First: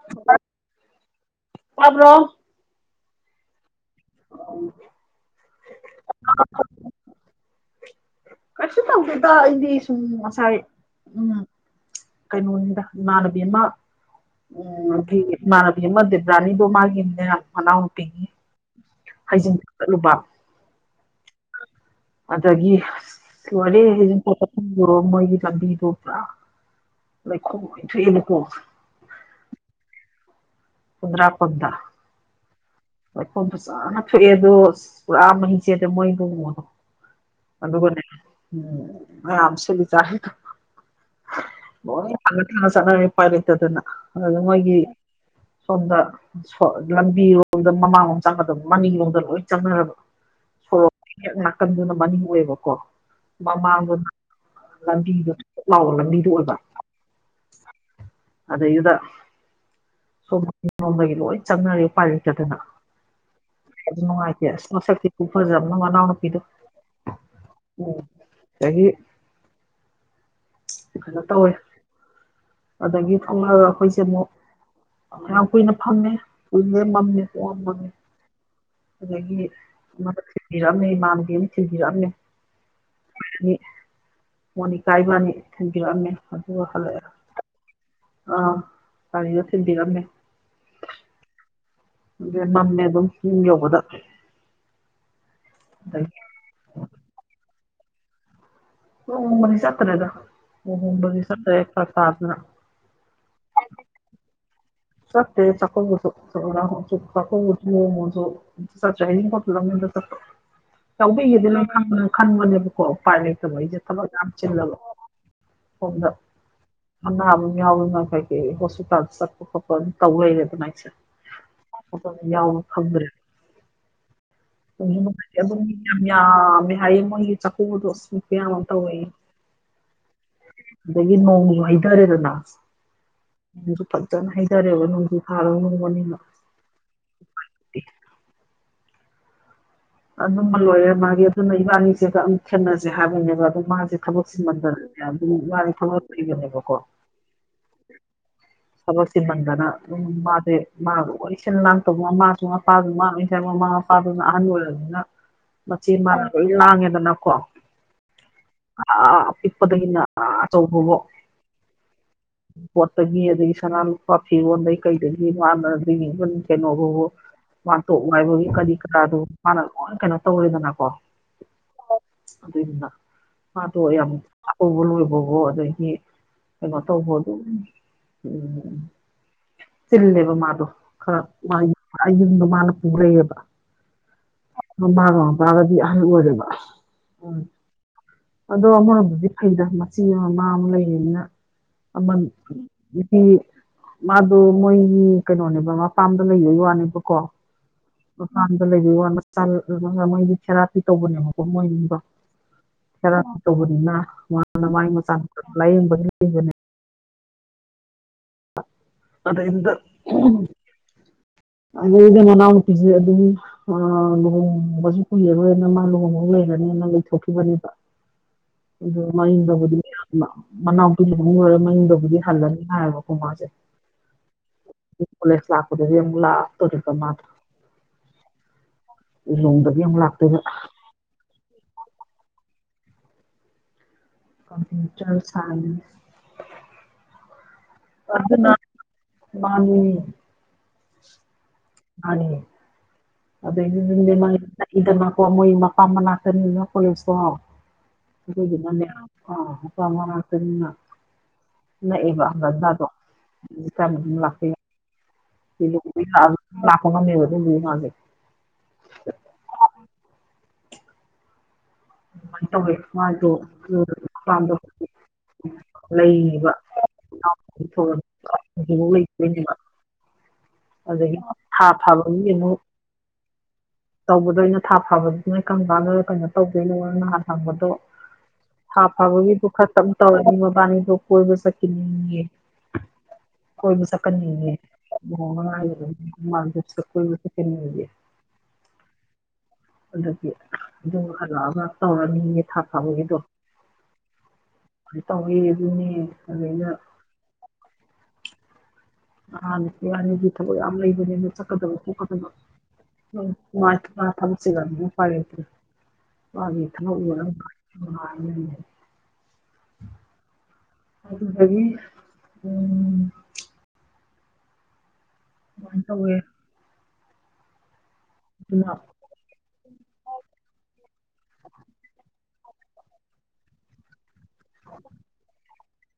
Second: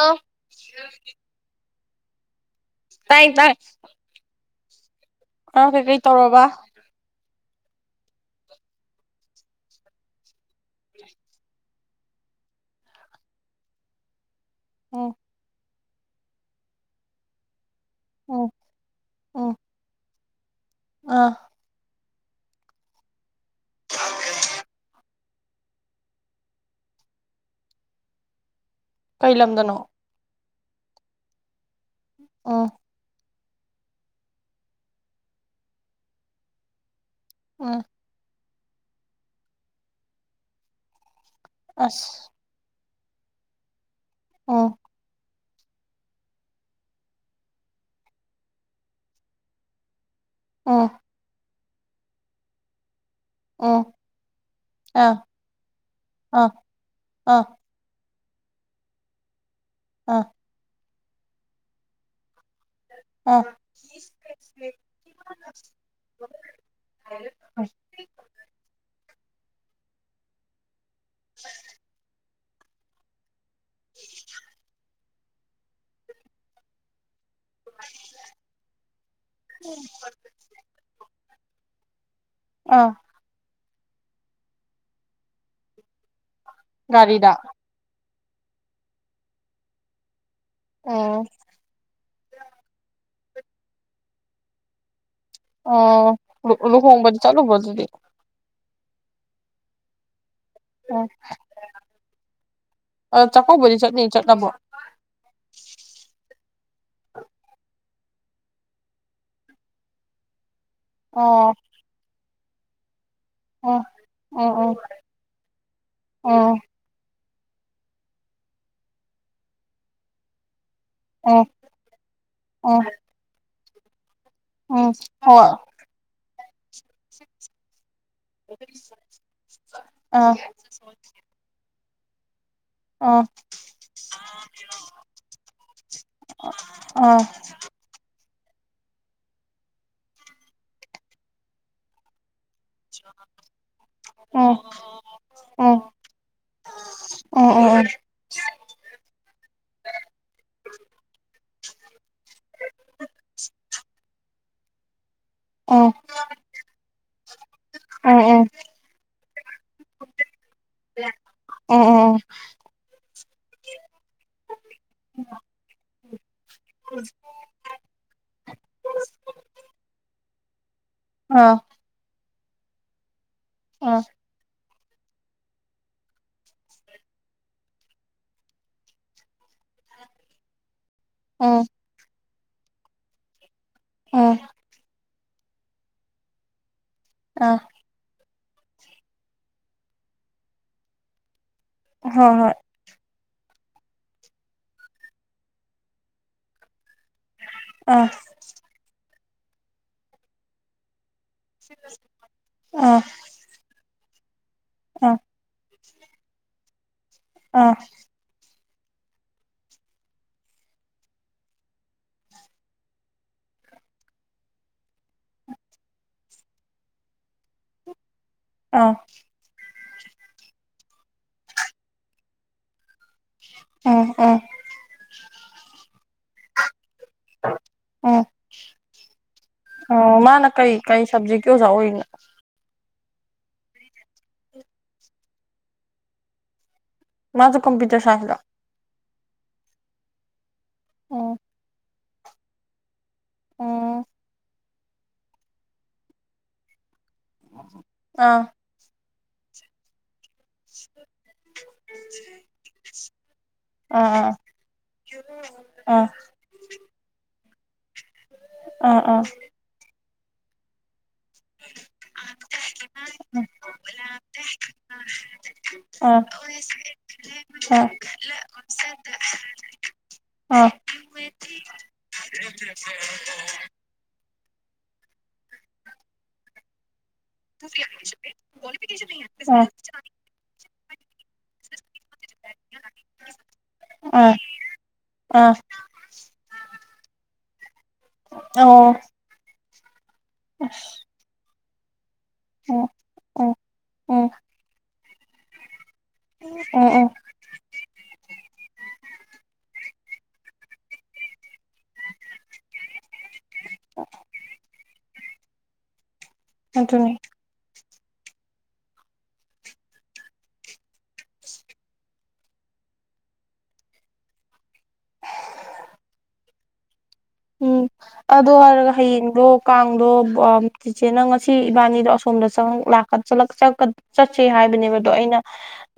ꯑꯧ ꯇꯥꯕ꯭ꯔꯣ ꯇꯥꯏ ꯇꯥꯏ [inaudible] ꯅꯪ ꯀꯩꯀꯩ ꯇꯧꯔꯕ ꯀꯁꯨ ꯇꯧꯗꯦꯗ ꯏꯗꯤ ꯁꯨꯝ ꯉꯁꯥꯏ ꯎꯝ ꯀꯩꯅꯣꯅꯤꯗ ꯏꯃꯥꯟꯅꯕꯤ ꯑꯃ ꯎꯝ ꯑꯗꯨꯏꯒꯤ ꯏꯃꯥꯟꯅꯕꯤ ꯑꯃ ꯗꯤꯄ꯭ꯔꯥꯅꯤꯗꯣ ꯃꯥꯒꯤꯅꯦ ꯃꯅꯥꯎꯅꯨꯄꯤꯒꯤ ꯑꯣ ꯍꯩꯖꯤꯟ ꯆꯠꯂꯨꯕ ꯑꯥ ꯑꯗꯒꯤ ꯂꯣꯏꯔꯦ ꯍꯩꯖꯤꯡꯄꯣꯠ ꯆꯠꯐꯝꯗꯣ ꯃꯣꯏꯒꯤ ꯂꯝꯕꯤꯗꯣ ꯄꯨꯔꯥ ꯂꯩꯈꯣꯝ ꯂꯣꯏ ꯊꯣꯛꯑꯦꯕꯀꯣ ꯀꯩ ꯂꯝꯗꯅꯣ ꯈꯨꯟꯗ꯭ꯔꯥꯛꯄꯝꯗ ꯑꯣ ꯂꯩꯈꯣꯝꯁꯨ ꯐꯖꯅ ꯊꯣꯛꯑꯦ ꯑꯗꯣ ꯄꯨꯔꯥ ꯃꯍꯤ ꯆꯦꯜꯂꯦ ꯃꯣꯏ ꯂꯨꯍꯣꯡꯕꯗꯣ ꯎꯝ ꯑꯗꯨꯒꯅꯦ ꯑꯔꯥꯞꯁꯤꯜꯂꯤ ꯆꯔꯤꯗꯣ ꯂꯣꯏ ꯑꯁ ꯊꯔ ꯊꯔ ꯆꯠꯅꯔꯦ ꯎꯄꯥꯏ ꯂꯩꯇꯗꯅ ꯑꯗꯥ ꯎꯝ ꯃꯣꯏꯒꯤ ꯁꯣꯝꯗ ꯁꯣ ꯂꯝꯕꯤꯔꯣꯝꯗ ꯃꯃꯥꯡꯂꯣꯝ ꯆꯪꯒꯗꯕ ꯃꯅꯤꯔꯣꯝꯗ ꯂꯣꯏ ꯆꯪꯅꯔꯕ ꯑꯣ ꯁꯣꯔꯣꯛ ꯍꯦꯛ ꯀꯟꯗꯨꯅ ꯃꯅꯤꯡ ꯑꯣꯏꯌꯦꯕꯀꯣ ꯎꯝ ꯃꯃꯥꯡꯗꯨꯅ ꯑꯥ ꯂꯝꯕꯤꯗꯣ ꯁꯨꯛꯂꯥꯎꯕ ꯂꯝꯕꯤꯗꯣ ꯑꯥ ꯑꯣꯏꯕ ꯑꯥ ꯑꯗꯩꯗꯨꯗ ꯑꯥ ꯃꯅꯤꯡꯂꯣꯝꯗꯒꯤ ꯂꯣꯏ ꯆꯪꯅꯔꯦ ꯎꯄꯥꯢꯂꯩꯇꯗꯅ ꯑ ꯑꯗꯨ ꯅꯨꯡꯉꯥꯏꯇꯦ ꯑꯁ ꯃꯁꯛꯇꯤ ꯈꯨꯐꯖꯕ ꯑꯃ ꯃꯅꯥꯎ ꯅꯨꯨꯄꯤꯗꯣ ꯎꯝ ꯗꯒꯤ ꯀꯩꯅꯣ ꯇꯧꯋꯦ ꯑꯗꯒꯤ ꯊꯣꯛꯂꯛꯑꯒ ꯑꯩꯈꯣꯏꯁꯦ ꯑꯃꯨꯛ ꯌꯥꯝ ꯀꯨꯏꯅ ꯐꯝꯃꯦ ꯀꯨꯏꯌꯦ ꯃꯝꯃꯦ ꯄꯨꯃꯝ ꯃꯝꯃꯦ ꯑꯗꯒꯤ ꯑꯃꯅ ꯊꯤꯟꯕꯤꯔꯛꯑꯝꯃꯦ ꯏꯃꯥꯟꯅꯕꯤ ꯑꯃ ꯊꯤꯟꯕꯤꯔꯛꯑꯝꯃꯦ ꯑꯥ ꯃꯤ ꯃꯣꯅꯤꯀꯥ ꯏꯕꯅꯤ ꯊꯝꯕꯤꯔꯛꯑꯝꯃꯦ ꯑꯗꯨꯒ ꯍꯜꯂꯛꯑꯦ ꯒꯥꯔꯤꯗ ꯑꯥ ꯒꯥꯔꯤꯗ ꯊꯤꯟꯕꯤꯔꯝꯃꯦ ꯑꯣ ꯗꯦ ꯃꯝꯃꯦ ꯑꯗꯨꯝ ꯌꯨꯝ ꯌꯧꯕꯗ ꯑ ꯑꯗꯒꯤ ꯂꯨ ꯂꯨꯍꯣꯡꯕꯗꯤ ꯆꯠꯂꯨꯕ꯭ꯔꯣ ꯑꯗꯨꯗꯤ ꯂꯨꯍꯣꯡꯕꯗꯤ ꯆꯠꯇ꯭ꯔꯦꯗ ꯎꯝ ꯂꯨꯍꯣꯡꯕꯗꯤ ꯆꯠꯇꯔꯦ ꯐꯥꯔꯛ ꯇꯥꯗꯅ ꯑ ꯆꯥꯛꯀꯧꯕꯗꯤ ꯆꯠꯅꯤ ꯆꯠꯂꯕꯣ ꯆꯠꯇ꯭ꯔꯦ ꯆꯥꯛꯀꯧꯕꯁꯨ ꯆꯥꯛꯀꯧꯕꯁꯨ ꯂꯨꯍꯣꯡꯕꯁꯨ ꯆꯠꯇ꯭ꯔꯦ ꯍꯩꯖꯤꯡꯄꯣꯠꯇꯨꯗꯪꯅꯤꯗ ꯆꯠꯄ ꯌꯧꯕꯤꯒꯦꯗꯤ ꯑꯣ ꯂꯣꯏ ꯈꯟꯕ ꯈꯟꯕꯅꯦꯕꯀꯣ ꯎꯄꯥꯢ ꯂꯩꯇ꯭ꯔꯦ ꯇꯕ ꯑꯩꯖꯦ ꯎꯝ ꯊꯕꯛ ꯌꯝ ꯎꯝ ꯆꯤꯜꯂꯕ ꯎꯝ ꯁꯣꯝꯗ ꯎꯝ ꯑꯅꯥꯕ ꯌꯥꯎꯔꯤꯅ ꯀꯩꯪꯀꯩ ꯍꯣꯁꯄꯤꯇꯥꯜꯗ ꯆꯠꯄ ꯈꯣꯠꯄ ꯑꯗꯨ ꯇꯧ ꯂꯩꯔꯦꯗꯅ ꯑꯩꯁꯦ ꯎꯝ ꯌꯥꯎꯕ ꯎꯝ ꯈꯪꯗ꯭ꯔꯦ ꯎꯝ [unintelligible] ꯌꯥꯝ ꯍꯣꯏ ꯌꯝꯃꯦ ꯍꯥꯏꯌꯦ ꯃꯣꯏꯒꯤ ꯆꯥꯛꯀꯨꯗꯣ ꯑꯁ ꯀꯌꯥ ꯑꯃ ꯇꯧꯋꯦ ꯑꯥ ꯍꯥꯏꯊꯔꯦꯗꯅ ꯑꯥ ꯅꯁꯨ ꯐꯖꯅ ꯍꯩꯊꯔꯦꯕ ꯅꯣꯡꯖꯨ ꯐꯥꯔ ꯉꯣꯡꯃꯅꯤꯅ ꯑꯥ ꯑꯗꯨꯝꯕ ꯂꯣꯏꯔꯦ ꯃꯥꯒꯤ ꯑꯗꯨꯅ ꯏꯕꯥꯅꯤꯁꯦꯒ ꯈꯦꯠꯅꯁꯦ ꯍꯥꯏꯕꯅꯦꯕ ꯑꯣ ꯃꯥꯁꯦ ꯎꯝ ꯊꯕꯛꯁꯤꯃꯗ ꯑꯗꯨꯝ ꯃꯥꯒꯤ ꯊꯂꯛ ꯂꯩꯕꯅꯦꯕꯀꯣ ꯑꯣ ꯑꯣ ꯑꯣ [inaudible] ꯊꯕꯛ ꯁꯤꯟꯃꯟꯗꯅ ꯑꯗꯨꯝ ꯃꯥꯁꯦ ꯃꯥ ꯂꯣꯏ ꯁꯤꯟ ꯂꯥꯡꯇꯧꯕ ꯃꯃꯥꯁꯨ ꯃꯄꯥꯁꯨ ꯃꯥꯅ ꯂꯣꯏ ꯁꯥꯏ ꯃꯃꯥ ꯃꯄꯥꯗꯨꯅ ꯑꯍꯟ ꯑꯣꯏꯔꯅꯤꯅ ꯃꯆꯦ ꯎꯝ ꯃꯥꯅ ꯂꯣꯏ ꯂꯥꯡꯉꯦꯗꯅꯀꯣ ꯎꯝ ꯑꯥ ꯑꯄꯤꯛꯄꯗꯒꯤꯅ ꯑꯥ ꯑꯆꯧꯕꯕꯧ ꯎꯝꯎꯝꯎꯝ ꯄꯣꯠꯇꯒꯤ ꯑꯗꯒꯤ ꯁꯅꯥ ꯂꯨꯄꯥ ꯐꯤꯔꯣꯟꯗꯩ ꯀꯩꯗꯒꯤ ꯃꯥꯅ ꯑꯗꯒꯤ ꯏꯚꯟ ꯀꯩꯅꯣꯕꯨꯕꯨ ꯋꯥꯟꯇꯣꯛ ꯉꯥꯏꯕꯒꯤ ꯀꯔꯤ ꯀꯔꯥꯗꯨ ꯃꯥꯅ ꯂꯣꯏ ꯀꯩꯅꯣ ꯇꯧꯔꯦꯗꯅꯀꯣ ꯑꯥ ꯑꯗꯨꯏꯅ ꯃꯥꯗꯣ ꯑꯥ ꯌꯥꯝꯅꯤ ꯇ ꯂꯣꯏꯕꯕꯨꯣ ꯑꯗꯒꯤ ꯀꯩꯅꯣ ꯇꯧꯕ ꯑꯗꯨ ꯎꯝ ꯎ ꯆꯤꯜꯂꯦꯕ ꯃꯥꯗꯣ ꯈꯔ ꯑꯥ ꯑꯌꯤꯡꯗꯣ ꯃꯥꯅ ꯄꯨꯔꯛꯑꯦꯕ ꯑꯥ ꯃꯥꯒ ꯃꯄꯥꯒꯗꯤ ꯑꯍꯜ ꯑꯣꯏꯔꯦꯕ ꯎꯝ ꯑꯥ ꯑꯗꯣ ꯑꯃꯔꯣꯝꯗꯗꯤ ꯐꯩꯗ ꯃꯆꯤ ꯑꯃ ꯃꯥ ꯑꯃ ꯂꯩꯌꯦꯅꯤꯅ ꯑꯃꯜ ꯍꯣꯏ ꯍꯣꯏ ꯃꯥꯗꯣ ꯃꯣꯏꯒꯤ ꯀꯩꯅꯣꯅꯦꯕ ꯃꯄꯥꯝꯗ ꯂꯩꯕꯒꯤ ꯋꯥꯅꯦꯕꯀꯣ ꯑ ꯃꯄꯥꯟꯗ ꯂꯩꯕꯤ ꯋꯥ ꯃ ꯃꯣꯏꯗꯤ ꯊꯦꯔꯥꯄꯤ ꯇꯧꯕꯅꯦꯕ [unintelligible] ꯈꯔ ꯇꯧꯕꯅꯤꯅ ꯃꯥꯅ ꯃꯥꯒꯤ ꯑꯥ ꯃꯆꯥ ꯂꯥꯏꯌꯦꯡꯕ ꯂꯩꯕꯅꯦ ꯑꯥ ꯑꯗ ꯏꯗ ꯑꯗꯨꯗ ꯃꯅꯥꯎ ꯅꯨꯄꯤꯁꯨ ꯑꯗꯨꯝ ꯂꯨꯍꯣꯡꯕꯁꯨ ꯀꯨꯏꯔꯔꯣꯏꯅ ꯃꯥ ꯂꯨꯍꯣꯡꯕ ꯂꯩꯔꯅꯤꯅ ꯂꯩꯊꯣꯛꯈꯤꯕꯅꯦꯕ [inaudible] ꯑꯗꯨ ꯃꯡꯗꯕꯨꯗꯤ ꯃꯅꯥꯎꯄꯤ ꯃ ꯂꯣꯏꯔꯒ ꯃꯡꯗꯕꯨꯗꯤ ꯍꯜꯂꯅꯤ ꯍꯥꯏꯌꯦꯕ ꯎꯝ ꯎꯝ [unintelligible] ꯀꯣꯂꯦꯖ ꯂꯥꯛꯄꯗꯗꯤ ꯑꯃꯨꯛ ꯂꯛ ꯃꯁꯦ ꯎꯝ ꯂꯤꯂꯣꯡꯗꯒꯤ ꯑꯃꯨꯛ ꯑꯣ ꯂꯥꯛꯇꯣꯏꯕ ꯃꯥꯅ ꯀꯩ ꯀꯩ ꯁꯞꯖꯦꯛꯀꯤ ꯑꯣꯖꯥ ꯑꯣꯏꯔꯤꯅꯣ ꯀꯝꯄꯨꯇꯔ ꯁꯥꯏꯟꯁ ꯃꯥꯁꯨ ꯀꯝꯄꯌꯨꯇꯔ ꯁꯥꯏꯟꯁꯂꯣ ꯑꯗꯨꯅ ꯃꯥꯅꯤ ꯎꯝ ꯃꯥꯅꯤ ꯎꯝ ꯑꯩꯗꯤꯗꯤꯗꯅꯀꯣ ꯃꯣꯏ ꯃꯄꯥꯝꯕꯅꯥꯀꯅꯤꯅꯣ ꯄꯨꯁꯣ ꯑ ꯑꯥ ꯃꯛꯇꯅ ꯅꯛꯑꯦꯕ ꯑꯖꯗꯣ ꯑꯗꯨ ꯀꯅ ꯑꯥ ꯑꯗꯨꯝ ꯑꯥ ꯂꯥꯛꯄꯤ ꯑꯥ [unintelligible] ꯂꯛꯀꯗꯕꯅꯦ ꯃꯗꯣ ꯑꯥ ꯑꯥ [inaudible] ꯑꯗꯨꯃꯥꯏꯅ ꯇꯧꯋꯦ ꯃꯥꯗꯣꯗꯣ ꯑꯥ ꯂꯩꯌꯦꯕ ꯑꯥ [unintelligible] ꯑꯗꯨꯗꯒꯤ ꯊꯥ ꯐꯥꯕꯒꯤ ꯑꯃꯨꯛ ꯇꯧꯕꯗꯩꯅ ꯊꯥ ꯐꯥꯕꯗꯨꯃ ꯑꯩ ꯀꯪ ꯀꯥꯟꯂ ꯀꯩꯅꯣ ꯇꯧꯗꯣꯏꯅꯣꯔ ꯅꯍꯥꯟ ꯍꯪꯕꯗꯣ [unintelligible] ꯊꯥ ꯐꯥꯕꯒꯤꯗꯨ ꯈꯛꯇꯪꯨ ꯇꯧꯔ ꯑꯗꯨ ꯃꯕꯥꯅꯤꯗꯣ ꯀꯣꯏꯕ ꯆꯠꯈꯤꯅꯤꯡꯉꯦ ꯀꯣꯏꯕ ꯑꯥ ꯆꯠꯀꯅꯦꯌꯦ ꯑꯥ ꯃꯥꯥꯡꯗꯁꯨꯣꯏ ꯀꯅꯤꯦ ꯑꯣ ꯑꯗꯨꯗꯤ ꯑꯗꯨꯝ ꯑꯂꯛꯑꯒ ꯇꯧꯔꯅꯤꯒꯤ ꯊꯥ ꯎꯝ ꯐꯕꯒꯤꯗꯣ ꯎꯝ ꯎꯝ ꯀꯥꯏ ꯇꯧꯋꯤ ꯑꯗꯨꯅꯦ ꯑꯗꯨ ꯑꯩꯅ ꯎꯝ ꯎꯝ ꯑꯥ ꯅꯨꯄꯤ ꯋꯥꯅꯤꯒꯤ ꯊꯕꯛ ꯌꯥꯝ ꯂꯩꯕꯅꯤꯅ ꯆꯠꯀꯗꯕ ꯈꯣꯀꯗꯕ [unintelligible] ꯑꯗꯨꯅꯤ ꯑ [unintelligible] ꯀꯃꯥꯏꯅ ꯇꯧꯋꯦ ꯎꯝ ꯑꯗꯣ ꯑꯗꯨꯅ ꯍꯥꯏꯔꯒ ꯍꯌꯦꯡꯗꯣ ꯀꯥꯡꯗꯣ ꯇꯤꯆꯦꯅ ꯉꯁꯤ ꯏꯕꯥꯅꯤꯗꯣ ꯑꯁꯣꯝꯗ ꯆꯠꯁꯦ ꯍꯥꯏꯕꯅꯦꯕꯗꯣ ꯑꯩꯅ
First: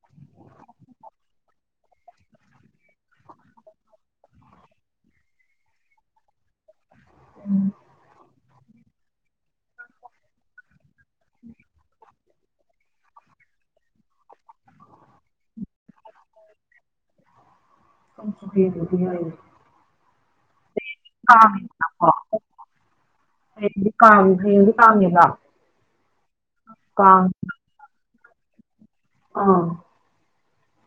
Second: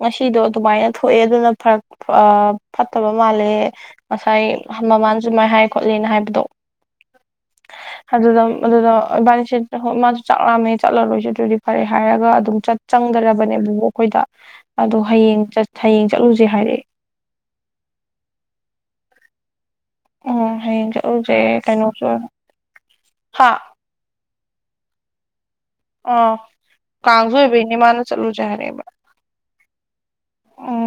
ꯉꯁꯤꯗꯣ ꯑꯗꯨꯃꯥꯏꯅ ꯊꯣꯛꯑꯦ ꯑꯗꯨꯅ ꯐꯔꯛ ꯐꯠꯇꯕ ꯃꯥꯜꯂꯦ ꯉꯁꯥꯏ ꯃꯃꯥꯟ ꯁꯨꯃꯥꯏ ꯍꯥꯏ ꯈꯣꯠꯂꯦꯅ ꯍꯥꯏꯕ ꯑꯗꯣ ꯑꯗꯨꯗ ꯑꯗꯨꯗ ꯏꯕꯥꯅꯤꯁ ꯍꯣꯏ ꯃꯥꯁꯨ ꯆꯠꯂꯝꯑꯝꯃꯦ ꯆꯠꯂꯔꯣꯏꯁꯤ ꯑꯗꯨꯗꯤ ꯐꯔꯦ ꯍꯥꯏꯔꯒ ꯑꯗꯨꯝ ꯆꯠ ꯆꯪꯒꯕꯅꯦꯕ ꯑꯗꯨꯕꯨ ꯑꯩꯈꯣꯏꯗ ꯑꯗꯣ ꯍꯌꯦꯡ ꯍꯌꯦꯡ ꯆꯠꯂꯨꯁꯦ ꯍꯥꯏꯔꯛꯑꯦ ꯂꯩꯦ ꯎꯝ ꯍꯌꯦꯡ [inaudible] ꯆꯠꯂꯨꯁꯦ ꯀꯥꯔꯤ ꯀꯩꯅꯣꯁꯨ ꯍꯥ ꯍꯥꯏꯗꯤ ꯇꯥꯉꯦꯗ ꯑ ꯀꯥꯡꯁꯨ ꯑꯣꯏꯕꯩꯅꯦ ꯃꯥꯅ ꯆꯠꯂꯨꯁꯦ ꯍꯥꯏꯔꯦꯕ ꯑꯥ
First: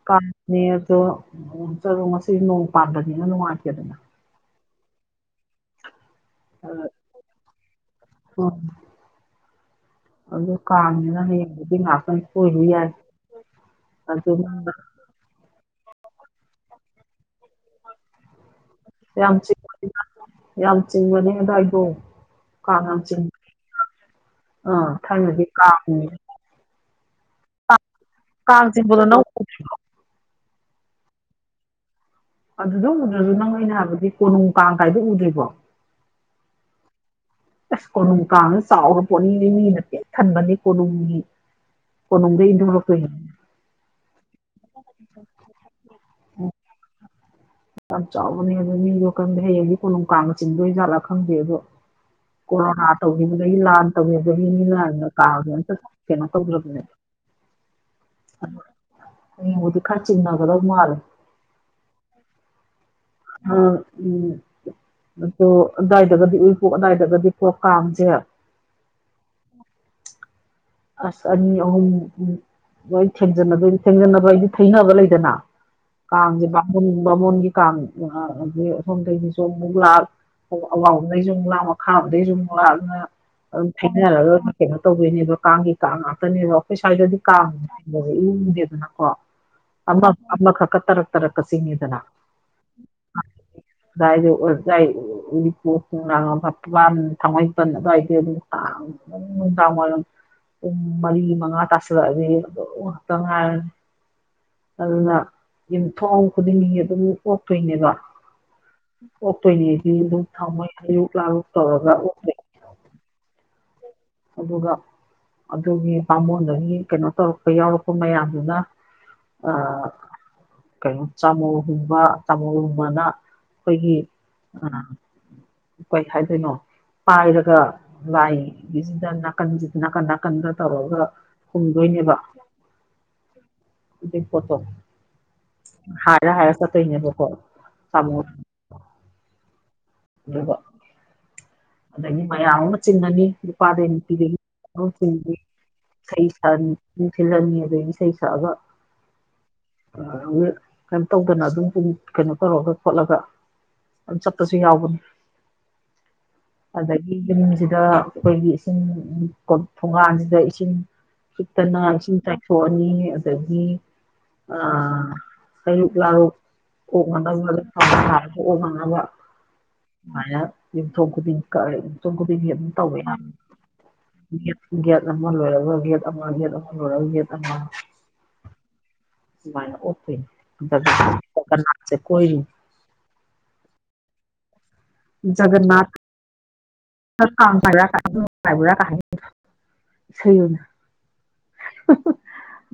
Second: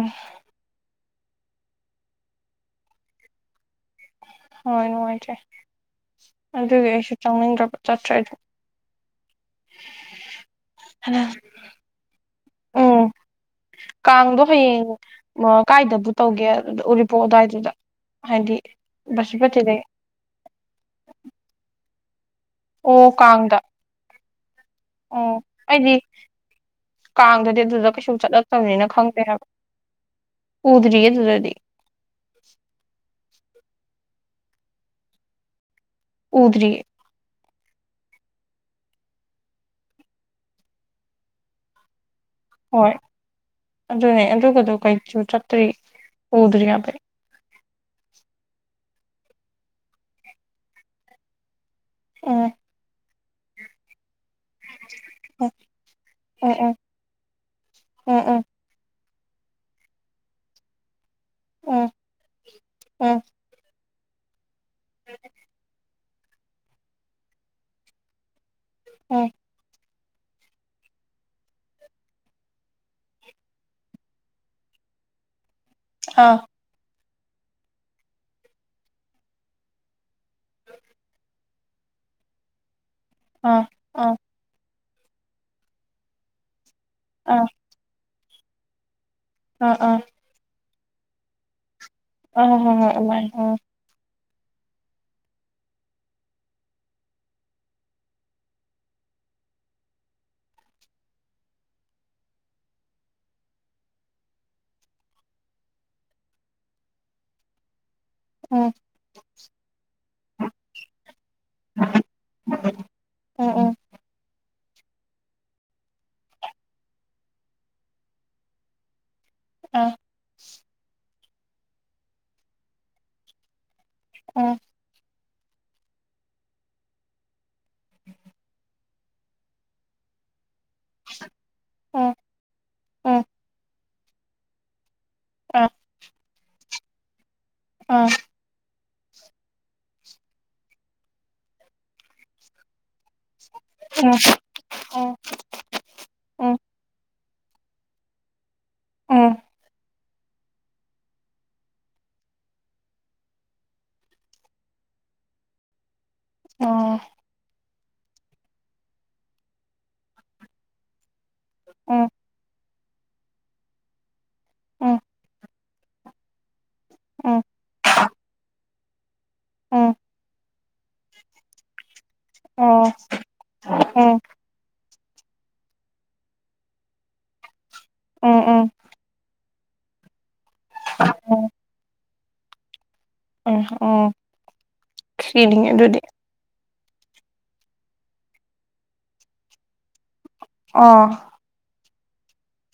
ꯀꯅꯦ ꯑꯗꯣ ꯆꯠꯂꯨ ꯉꯁꯤ ꯅꯣꯡ ꯄꯥꯟꯕꯅꯤꯅ ꯅꯨꯡꯉꯥꯏꯇꯦꯗꯅ ꯍꯣꯏ ꯅꯨꯡꯉꯥꯏꯇꯔꯦ ꯑꯗꯨꯗꯤ ꯑꯩꯁꯨ ꯆꯪꯅꯤꯡꯗ꯭ꯔꯕ ꯆꯠꯇ꯭ꯔꯗꯤ ꯑꯣ ꯑꯗꯨ ꯀꯥꯅ ꯍꯃꯄꯕꯤ ꯌꯥꯏ ꯑꯗꯨ ꯀꯗ ꯍꯌꯦ ꯀꯥꯏꯗꯕꯨ ꯇꯧꯒꯦ ꯑꯗꯨꯗ ꯎꯔꯤꯄꯣꯛ ꯑꯗꯨꯋꯥꯏꯗꯨꯗ ꯍꯥꯏꯗꯤ ꯔꯝ ꯆꯤꯡ ꯕꯁꯤꯄꯇꯤꯗꯒꯤ ꯔꯝꯆꯤꯡꯕꯅꯤꯗꯥꯏꯕ ꯑꯣ ꯀꯗ ꯑ ꯊꯗꯤ ꯀꯥ ꯑꯩꯗꯤ ꯀꯥꯡꯗꯗꯤ ꯑꯗꯨꯗ ꯀꯩꯁꯨ ꯀꯥꯡ ꯆꯠꯂꯛꯇꯕꯅꯤꯅ ꯆꯤꯡꯕꯗꯣ ꯅꯪ ꯈꯪꯗꯦ ꯎꯗ꯭ꯔꯤ ꯍꯥꯏꯕ ꯎꯗ꯭ꯔꯤꯌꯦ ꯑꯗꯨꯗꯗꯤ ꯑꯗꯨꯗ ꯎꯗ꯭ꯔꯁꯨ ꯅꯪ ꯑꯩꯅ ꯍꯥꯏꯕꯗꯤ ꯀꯣꯅꯨꯡ ꯀꯥꯡ ꯀꯥꯏꯗ ꯎꯗ꯭ꯔꯤꯕꯣ ꯎꯗ꯭ꯔꯤ ꯑꯁ ꯀꯣꯅꯨꯡ ꯀꯥꯡꯅ ꯆꯥꯎꯔ ꯄꯣꯠꯅꯤ ꯃꯤꯅ ꯄꯦꯛ ꯊꯟꯕꯅꯦ ꯀꯣꯅꯨꯡꯒꯤ ꯀꯣꯅꯨꯡꯗꯒꯤ ꯍꯣꯏ ꯑꯗꯨꯅꯦ ꯑꯗꯨꯒꯗꯨꯣ ꯀꯩꯁꯨ ꯆꯠꯇ꯭ꯔꯤ ꯎꯗ꯭ꯔꯤ ꯌꯥꯕꯩ ꯌꯥꯝ ꯆꯥꯎꯕꯅꯦ ꯑꯗꯣ ꯃꯤꯗꯣ ꯀꯔꯝꯗ ꯍꯌꯦꯡꯗꯤ ꯀꯣꯅꯨꯡ ꯀꯥꯡꯥꯅ ꯆꯤꯡꯗꯣꯏꯖꯠꯂꯥ ꯈꯪꯗꯦ ꯑꯗꯣ ꯎꯝ ꯀꯂꯣ ꯔꯇ ꯍ ꯃ ꯀ ꯂꯥ ꯇꯧꯤꯕꯒꯤ ꯃꯤꯅꯅ ꯀꯥꯕꯗꯨ ꯎꯝ ꯑꯝꯇ ꯆ ꯀꯦꯅꯣ ꯎꯝ ꯇꯧꯗ꯭ꯔꯕꯅꯦꯕ ꯎꯝ ꯑꯕꯨꯗꯤ ꯈꯔꯆ ꯏꯅꯥ ꯀꯣ ꯃꯥꯔꯦ ꯎꯝ ꯎꯝ ꯎꯝ ꯎꯝ ꯑꯗꯨ ꯑꯗꯨꯋꯥꯏꯗꯒꯗꯤ ꯎꯏꯄꯣꯛ ꯑꯋꯥꯏꯗꯒꯗꯤ ꯀꯣꯛ ꯀꯥꯡꯁꯦ ꯎꯝ ꯑꯁ ꯑꯅꯤ ꯑ ꯎ ꯑꯩ ꯊꯗꯣꯏ ꯊꯦꯡꯖꯟꯅꯕ ꯑꯩꯗꯤ ꯊꯩꯅꯅꯕ ꯂꯩꯗꯅ ꯑꯥ ꯀꯥꯡꯁꯦ ꯨꯕ ꯃꯣꯟꯒꯤ ꯀꯥꯡ ꯑꯗꯒꯤ ꯑꯁꯣꯝꯗꯒꯤꯒꯤꯁꯨ ꯑꯃꯨꯛ ꯂꯥꯛ ꯑꯋꯥꯥꯡ ꯂꯣꯝ ꯗꯒꯩꯁꯨꯨꯛ ꯂꯥꯛ ꯃꯈꯥ ꯑꯃꯝꯗꯒꯩꯁꯨꯨꯛ ꯂꯥꯛꯑ ꯑꯗꯨꯅ ꯑꯥ ꯑꯗꯨꯝ ꯑꯥ ꯈꯥꯏꯅꯔꯒ ꯀꯩꯅꯣ ꯇꯧꯕꯗꯣꯏꯅꯦꯕ ꯀꯥꯡꯒꯤ ꯀꯥꯡ ꯉꯥꯛꯇꯅꯦꯕ ꯑꯩꯈꯣꯏ ꯁ꯭ꯋꯥꯏꯗꯗꯤ ꯑꯥ ꯀꯥꯡ ꯏꯗꯦꯗꯅꯀꯣ ꯑꯥ ꯑꯥ ꯑꯃ ꯑꯃꯈꯛꯀ ꯇꯔꯛ ꯇꯔꯛꯀ ꯆꯤꯡꯉꯤꯗꯅ ꯑ ꯎ ꯑꯗꯨꯏꯗꯏ ꯎꯔꯤꯄꯣꯛ ꯈꯥꯡꯕꯥꯥꯟ ꯊꯥꯡꯃꯩꯄꯟ ꯑꯗꯨꯋꯥꯏꯗ ꯑꯗꯨꯝ ꯎ ꯅꯨꯡꯗꯥꯡ ꯋꯥꯢꯔꯝ ꯄꯨꯡ ꯃꯔꯤ ꯃꯉꯥ ꯇꯥꯁꯜꯂꯛꯑꯗꯤ ꯑꯗꯨ ꯉꯥꯛꯇ ꯉꯥꯏꯔꯅꯤ ꯑꯗꯨꯅ ꯌꯨꯝꯊꯣꯡ ꯈꯨꯗꯤꯡꯒꯤ ꯑꯗꯨꯝ ꯑꯣꯛꯇꯣꯏꯅꯦꯕ ꯎꯝ ꯑꯣꯄꯣꯏꯅꯦꯗꯤ ꯑꯗꯨꯝ ꯊꯥꯎꯃꯣꯏ ꯑꯌꯨꯛ ꯂꯥꯔꯨꯛ ꯇꯧꯔꯒ ꯎꯝ ꯎꯝ ꯑꯗꯨꯒ ꯑꯗꯨꯒꯤ ꯄꯥꯃꯣꯟꯗꯒꯤ ꯀꯩꯅꯣ ꯇꯧꯔꯛꯄ ꯌꯥꯎꯔꯛꯄ ꯃꯌꯥꯝꯗꯨꯅ ꯑꯥ ꯀꯩꯅꯣ ꯆꯥꯃꯣꯒꯨꯝꯕ ꯇꯥꯃꯣꯒꯨꯝꯕꯅ ꯑꯩꯈꯣꯏꯒꯤ ꯎꯝ ꯀꯩ ꯍꯥꯏꯗꯣꯏꯅꯣ ꯄꯥꯏꯔꯒ ꯂꯥꯏ ꯁꯤꯗ ꯅꯥꯀꯟꯁꯤꯗ ꯅꯥꯀꯟ ꯅꯥꯀꯟꯒ ꯇꯧꯔꯒ ꯎꯝ ꯍꯨꯝꯗꯣꯏꯅꯦꯕ ꯎꯝ ꯏꯗꯤ ꯀꯠꯇꯣ ꯑꯥ ꯑꯥ ꯍꯔ ꯍꯥꯏꯔ ꯆꯠꯇꯧꯅꯦꯕ ꯀꯣ ꯆꯃ ꯑꯗꯨꯕ ꯑꯗꯒꯤ ꯃꯌꯥꯝ ꯑꯃ ꯆꯤꯡꯉꯅꯤ ꯅꯨꯄꯥꯗꯒꯤ ꯅꯨꯄꯤꯗꯒꯤ ꯍꯧꯁꯤꯡꯗꯤ ꯎꯝ ꯏꯁꯩ ꯅꯨꯡꯁꯤꯜꯂꯅꯤ ꯑꯗꯒꯤ ꯏꯁꯩ ꯁꯛꯑꯕ ꯎꯝ ꯑꯗꯨ ꯀꯩꯅꯝ ꯇꯧꯗꯅ ꯑꯗꯨꯝ ꯀꯩꯅꯣ ꯇꯧꯔꯒ ꯈꯣꯠꯂꯒ ꯆꯠꯄꯁꯨ ꯌꯥꯎꯕ ꯎꯝ ꯑꯣ ꯑꯗꯒꯤ ꯌꯨꯝꯁꯤꯗ ꯑꯩꯈꯣꯏꯒꯤ ꯏꯁꯤꯡ ꯊꯣꯡꯒꯥꯥꯟꯁꯤꯗ ꯏꯁꯤꯡ ꯐꯨꯛꯇꯅ ꯎꯝ ꯏꯁꯤꯡ ꯇꯥꯏꯊꯣꯛꯑꯅꯤ ꯑꯗꯒꯤ ꯎꯝ ꯎꯝ ꯎꯝ ꯑꯥ ꯍꯩꯂꯨꯛ ꯂꯥꯔꯨꯛ ꯀ ꯋꯥ [unintelligible] ꯃꯥꯢꯅ ꯆꯣꯡ ꯈꯨꯗꯤꯡ ꯀꯦ ꯁꯣꯡ ꯈꯨꯗꯤꯡꯁ ꯑꯗꯨꯝ ꯑꯣ ꯇꯧꯋꯦ ꯎꯝ ꯒꯦꯠ ꯒꯦꯠ ꯑꯃ ꯂꯣꯏꯔꯒ ꯒꯦꯠ ꯑꯃ ꯒꯦꯠ ꯑꯃ ꯂꯣꯏꯔꯒ ꯒꯦꯠ ꯑꯃ ꯎꯝ ꯎꯝ ꯃꯥꯅ ꯑꯣꯏ ꯎꯝ [unintelligible] ꯎ ꯑꯣ ꯖꯒꯅꯥꯊ ꯥꯏꯕ꯭ꯔꯥ ꯀꯥꯏꯕ꯭ꯔꯥ ꯀꯥ ꯏꯁꯩ ꯑꯣꯏꯅ ꯑꯥ [unintelligible]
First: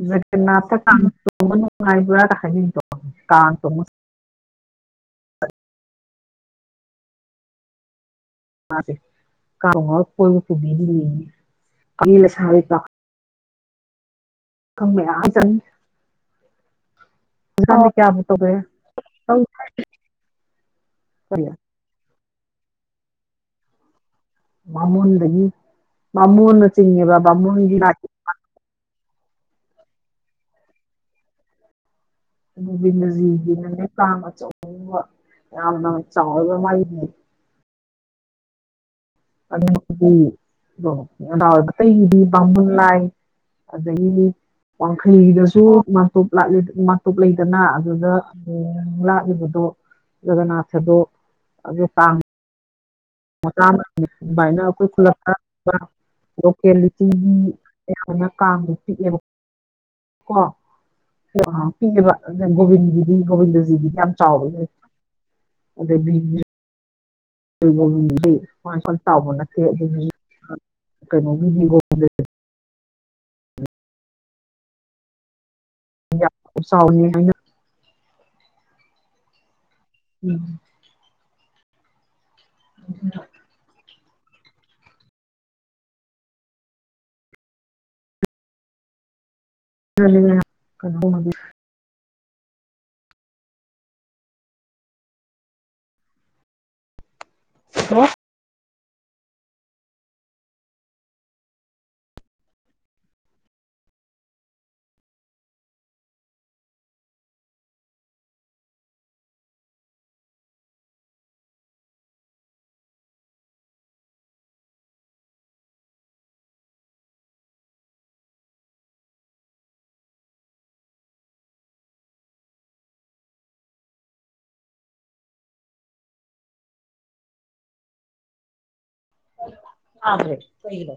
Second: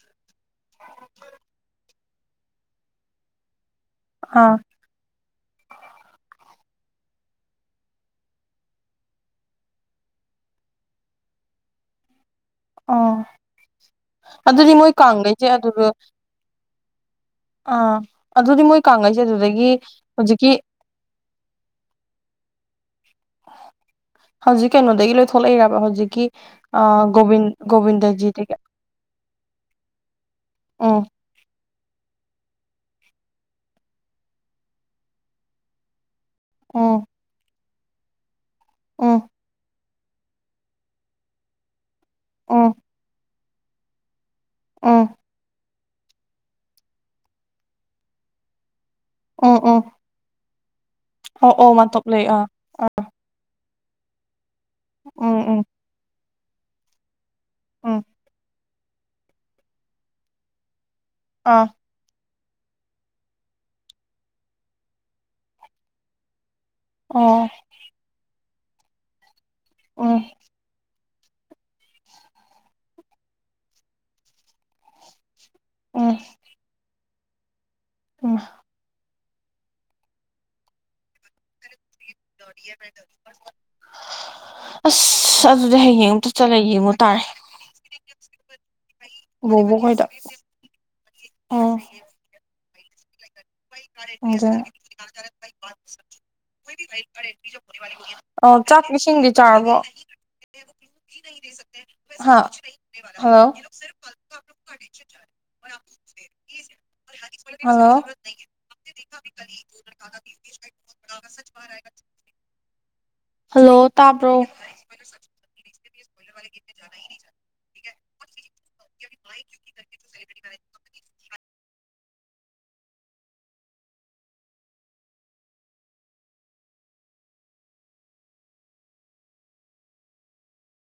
ꯒꯅꯥꯠ ꯀꯥꯟ ꯇ ꯅꯨꯡꯉꯥꯏꯕ ꯀ ꯍꯥꯏ ꯀꯥꯟ ꯇꯣ ꯑꯥ ꯀꯥꯎꯏ ꯄꯨꯕꯤꯂ ꯁꯥꯔ ꯑꯣ ꯑꯗꯨꯗꯤ ꯄꯥꯈꯪ ꯃꯣꯏ ꯃꯌꯥꯝ ꯀꯥꯡꯈꯩꯁꯦ ꯆꯠꯅꯤ ꯑꯗꯨꯗ [inaudible] ꯑꯥ ꯀꯌꯥꯕꯨ ꯇꯧꯒ꯭ꯔꯦ ꯑꯗꯨꯗꯤ ꯃꯣꯏ ꯀꯥꯡꯉꯩꯁꯦ ꯇꯧ ꯑꯗꯨꯗꯒꯤ ꯍꯧꯖꯤꯛꯀꯤ ꯀꯔꯤ ꯑ ꯍꯧꯖꯤꯛ ꯀꯩꯅꯣꯗꯒꯤ ꯕꯥꯃꯣꯟꯗꯒꯤ ꯂꯣꯏꯊꯂꯛꯏꯔꯕ ꯍꯧꯖꯤꯛꯀꯤ ꯕꯥꯃꯣꯟꯅ ꯆꯤꯡꯉꯦꯕ ꯒꯣ ꯕꯥꯃꯣꯟꯒꯤ ꯂꯥꯏ ꯒꯣꯕꯤꯟꯗꯖꯤ ꯑꯥ ꯒꯣꯕꯤꯟꯗꯖꯤꯒꯤꯅꯅꯦꯄꯥ ꯑꯆꯧꯕ ꯌꯥꯝꯅ ꯆꯥꯎꯕ ꯎꯝ ꯃꯥꯏꯅꯤ ꯑꯣ ꯑꯗꯨꯗꯤ ꯑꯗꯥ ꯑꯣꯏꯕ ꯑꯇꯩꯒꯤꯗꯤ ꯕꯥꯕꯨꯟ ꯎꯝ ꯂꯥꯏ ꯑꯗꯒꯤ ꯎꯝ ꯋꯥꯡꯈꯩꯒꯤꯗꯁꯨ [unintelligible] [unintelligible] ꯃꯥꯟꯇꯣꯞ ꯂꯩꯗꯅ ꯑꯗꯨꯗ [unintelligible] [unintelligible] ꯎꯝ ꯕꯗꯣ ꯎꯝ ꯖꯒꯅꯥꯊꯗꯣ ꯑꯣ ꯑꯣ [unintelligible] ꯃꯥꯟꯇꯣꯞ ꯇꯥꯡ ꯂꯩ ꯑꯥ [unintelligible] ꯑꯗꯨꯃꯥꯏꯅ ꯑꯩꯈꯣꯏ ꯈꯨꯂꯛ ꯎꯝ ꯎꯝ [unintelligible] ꯂꯣꯀꯦꯂꯤꯇꯤꯒꯤ ꯎꯝ ꯑꯌꯥꯝꯕꯅ ꯀꯥꯡꯗꯣ ꯄꯤꯛꯑꯦꯕ ꯀꯣ ꯑꯥ [unintelligible] ꯄꯤꯑꯦꯕ ꯒꯣꯕꯤꯟꯒꯤꯗꯤ ꯒꯣꯕꯤꯟꯗꯖꯤꯒꯤꯗꯤ ꯌꯥꯝ ꯆꯥꯎꯕꯅꯦ ꯑꯗꯩ ꯑꯣ [unintelligible] ꯆꯥꯎꯕ ꯅꯠꯇꯦ ꯑꯗꯨ ꯎꯝ ꯀꯩꯅꯣꯒꯤ [unintelligible] ꯎꯝ ꯁꯥꯎꯅꯤ ꯎꯝ ꯎꯝ ꯔꯤ [unintelligible] ꯑꯁ ꯑꯗꯨꯗꯤ ꯍꯌꯦꯡ ꯑꯃꯨꯛꯇ ꯆꯠꯂꯦ ꯌꯦꯡꯉꯨ ꯇꯥꯔꯦ ꯑꯗꯨ ꯑꯗꯨ ꯑꯗꯨ ꯀꯩꯅ [inaudible] ꯑ ꯆꯥꯛ ꯏꯁꯤꯡꯗꯤ ꯆꯥꯔꯕꯣ [unintelligible] ꯍ ꯍꯜꯂꯣ [unintelligible] ꯍꯜꯂꯣ [unintelligible] ꯍꯜꯂꯣ ꯇꯥꯕ꯭ꯔꯣ [unintelligible] [unintelligible] [unintelligible] ꯇꯗ꯭ꯔꯦ ꯀꯩꯒꯤꯅꯣ